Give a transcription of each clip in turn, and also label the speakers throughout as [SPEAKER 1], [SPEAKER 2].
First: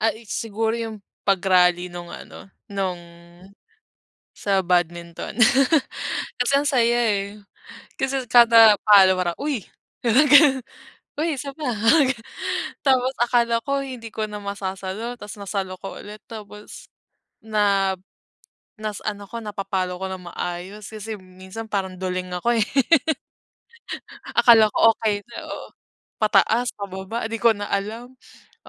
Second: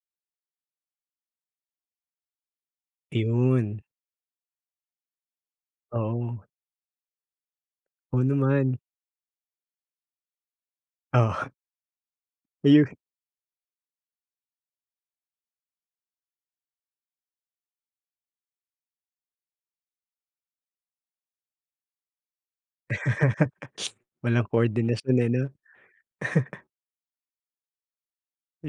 [SPEAKER 1] Ay, eh, siguro yung pag rally nung ano nung
[SPEAKER 2] Iyon.
[SPEAKER 1] sa badminton.
[SPEAKER 2] Oo.
[SPEAKER 1] Kasi ang saya, eh,
[SPEAKER 2] Oo
[SPEAKER 1] kasi kada
[SPEAKER 2] naman.
[SPEAKER 1] palo parang, "uy!" parang ganun, "uy, isa
[SPEAKER 2] Oh.
[SPEAKER 1] pa," ganun
[SPEAKER 2] Ayun.
[SPEAKER 1] tapos akala ko hindi ko na masasalo, tapos nasalo ko ulit tapos nap nasa ano ko napapalo ko ng maayos kasi minsan parang duling ako, eh.
[SPEAKER 2] Walang
[SPEAKER 1] Akala ko
[SPEAKER 2] koordinasyon,
[SPEAKER 1] okey
[SPEAKER 2] eh,
[SPEAKER 1] na,
[SPEAKER 2] no?
[SPEAKER 1] oo. Pataas, pababa di ko na alam,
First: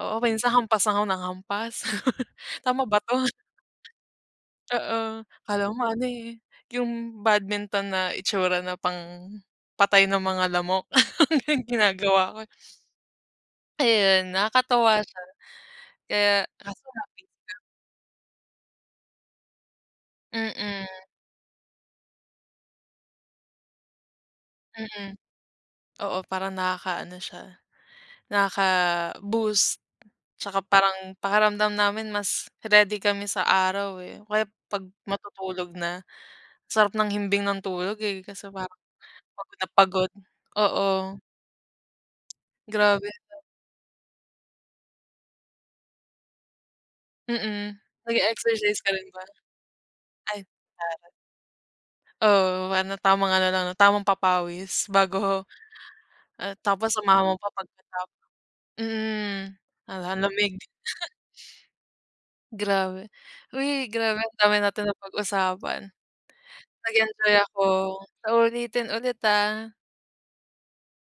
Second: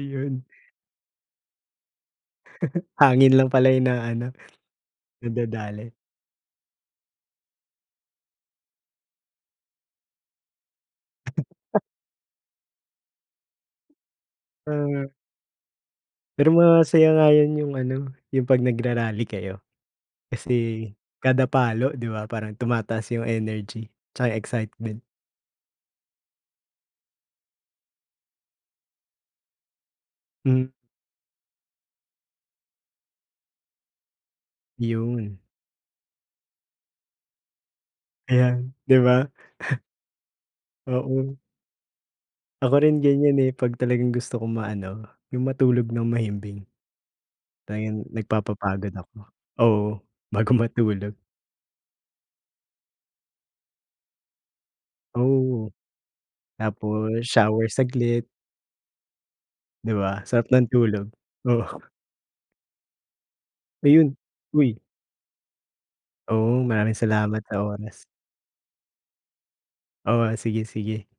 [SPEAKER 1] oo. Minsan hampas lang ako nang hampas. Tama ba to?
[SPEAKER 2] Hangin lang pala yung naano
[SPEAKER 1] Oo kala mo
[SPEAKER 2] nadadali.
[SPEAKER 1] ano, eh, yung badminton na itsura na pang patay ng mga lamok yung ginagawa ko, eh. Ayun nakakatuwa
[SPEAKER 2] Hmm.
[SPEAKER 1] siya. Kaya
[SPEAKER 2] Pero
[SPEAKER 1] kaso lang
[SPEAKER 2] masaya nga
[SPEAKER 1] busy na.
[SPEAKER 2] yun yung ano yung pag nagra-rally kayo. Kasi
[SPEAKER 1] Mm.
[SPEAKER 2] kada palo di ba parang tumataas yung energy tsaka yung excitement.
[SPEAKER 1] Mm. Oo parang nakakaano siya, nakaka-boost tsaka
[SPEAKER 2] Hmm.
[SPEAKER 1] parang pakiramdam namin mas ready kami sa araw, eh. O kaya 'pag
[SPEAKER 2] Yun.
[SPEAKER 1] matutulog na. Sarap ng himbing ng tulog, eh, kaso
[SPEAKER 2] Ayan
[SPEAKER 1] parang
[SPEAKER 2] di ba?
[SPEAKER 1] pagod na pagod. oo.
[SPEAKER 2] Oo. Ako
[SPEAKER 1] Grabe
[SPEAKER 2] rin
[SPEAKER 1] 'no.
[SPEAKER 2] ganyan, eh, pag talagang gusto kong maano yung matulog ng mahimbing.
[SPEAKER 1] Mm.
[SPEAKER 2] Ayun,
[SPEAKER 1] Nag-eexercise
[SPEAKER 2] nagpapapagod
[SPEAKER 1] ka rin
[SPEAKER 2] ako.
[SPEAKER 1] ba?
[SPEAKER 2] Oo
[SPEAKER 1] Ay,
[SPEAKER 2] bago
[SPEAKER 1] pareho tayo.
[SPEAKER 2] matulog.
[SPEAKER 1] Oo parang tamang ano lang tamang papawis bago,
[SPEAKER 2] Oo,
[SPEAKER 1] ah, tapos
[SPEAKER 2] tapos
[SPEAKER 1] samahan mo pa
[SPEAKER 2] shower
[SPEAKER 1] pagkatap
[SPEAKER 2] saglit.
[SPEAKER 1] mm, hmm.
[SPEAKER 2] Di
[SPEAKER 1] Ang
[SPEAKER 2] ba? Sarap
[SPEAKER 1] lamig.
[SPEAKER 2] ng tulog oo.
[SPEAKER 1] Grabe. Uy
[SPEAKER 2] Ayun,
[SPEAKER 1] grabe ang dami
[SPEAKER 2] uy!
[SPEAKER 1] natin ng pag-usapan,
[SPEAKER 2] Oo
[SPEAKER 1] nag
[SPEAKER 2] maraming
[SPEAKER 1] enjoy
[SPEAKER 2] salamat sa
[SPEAKER 1] ako
[SPEAKER 2] oras.
[SPEAKER 1] sa ulitin ulit, ah.
[SPEAKER 2] Oh, ah, sige-sige.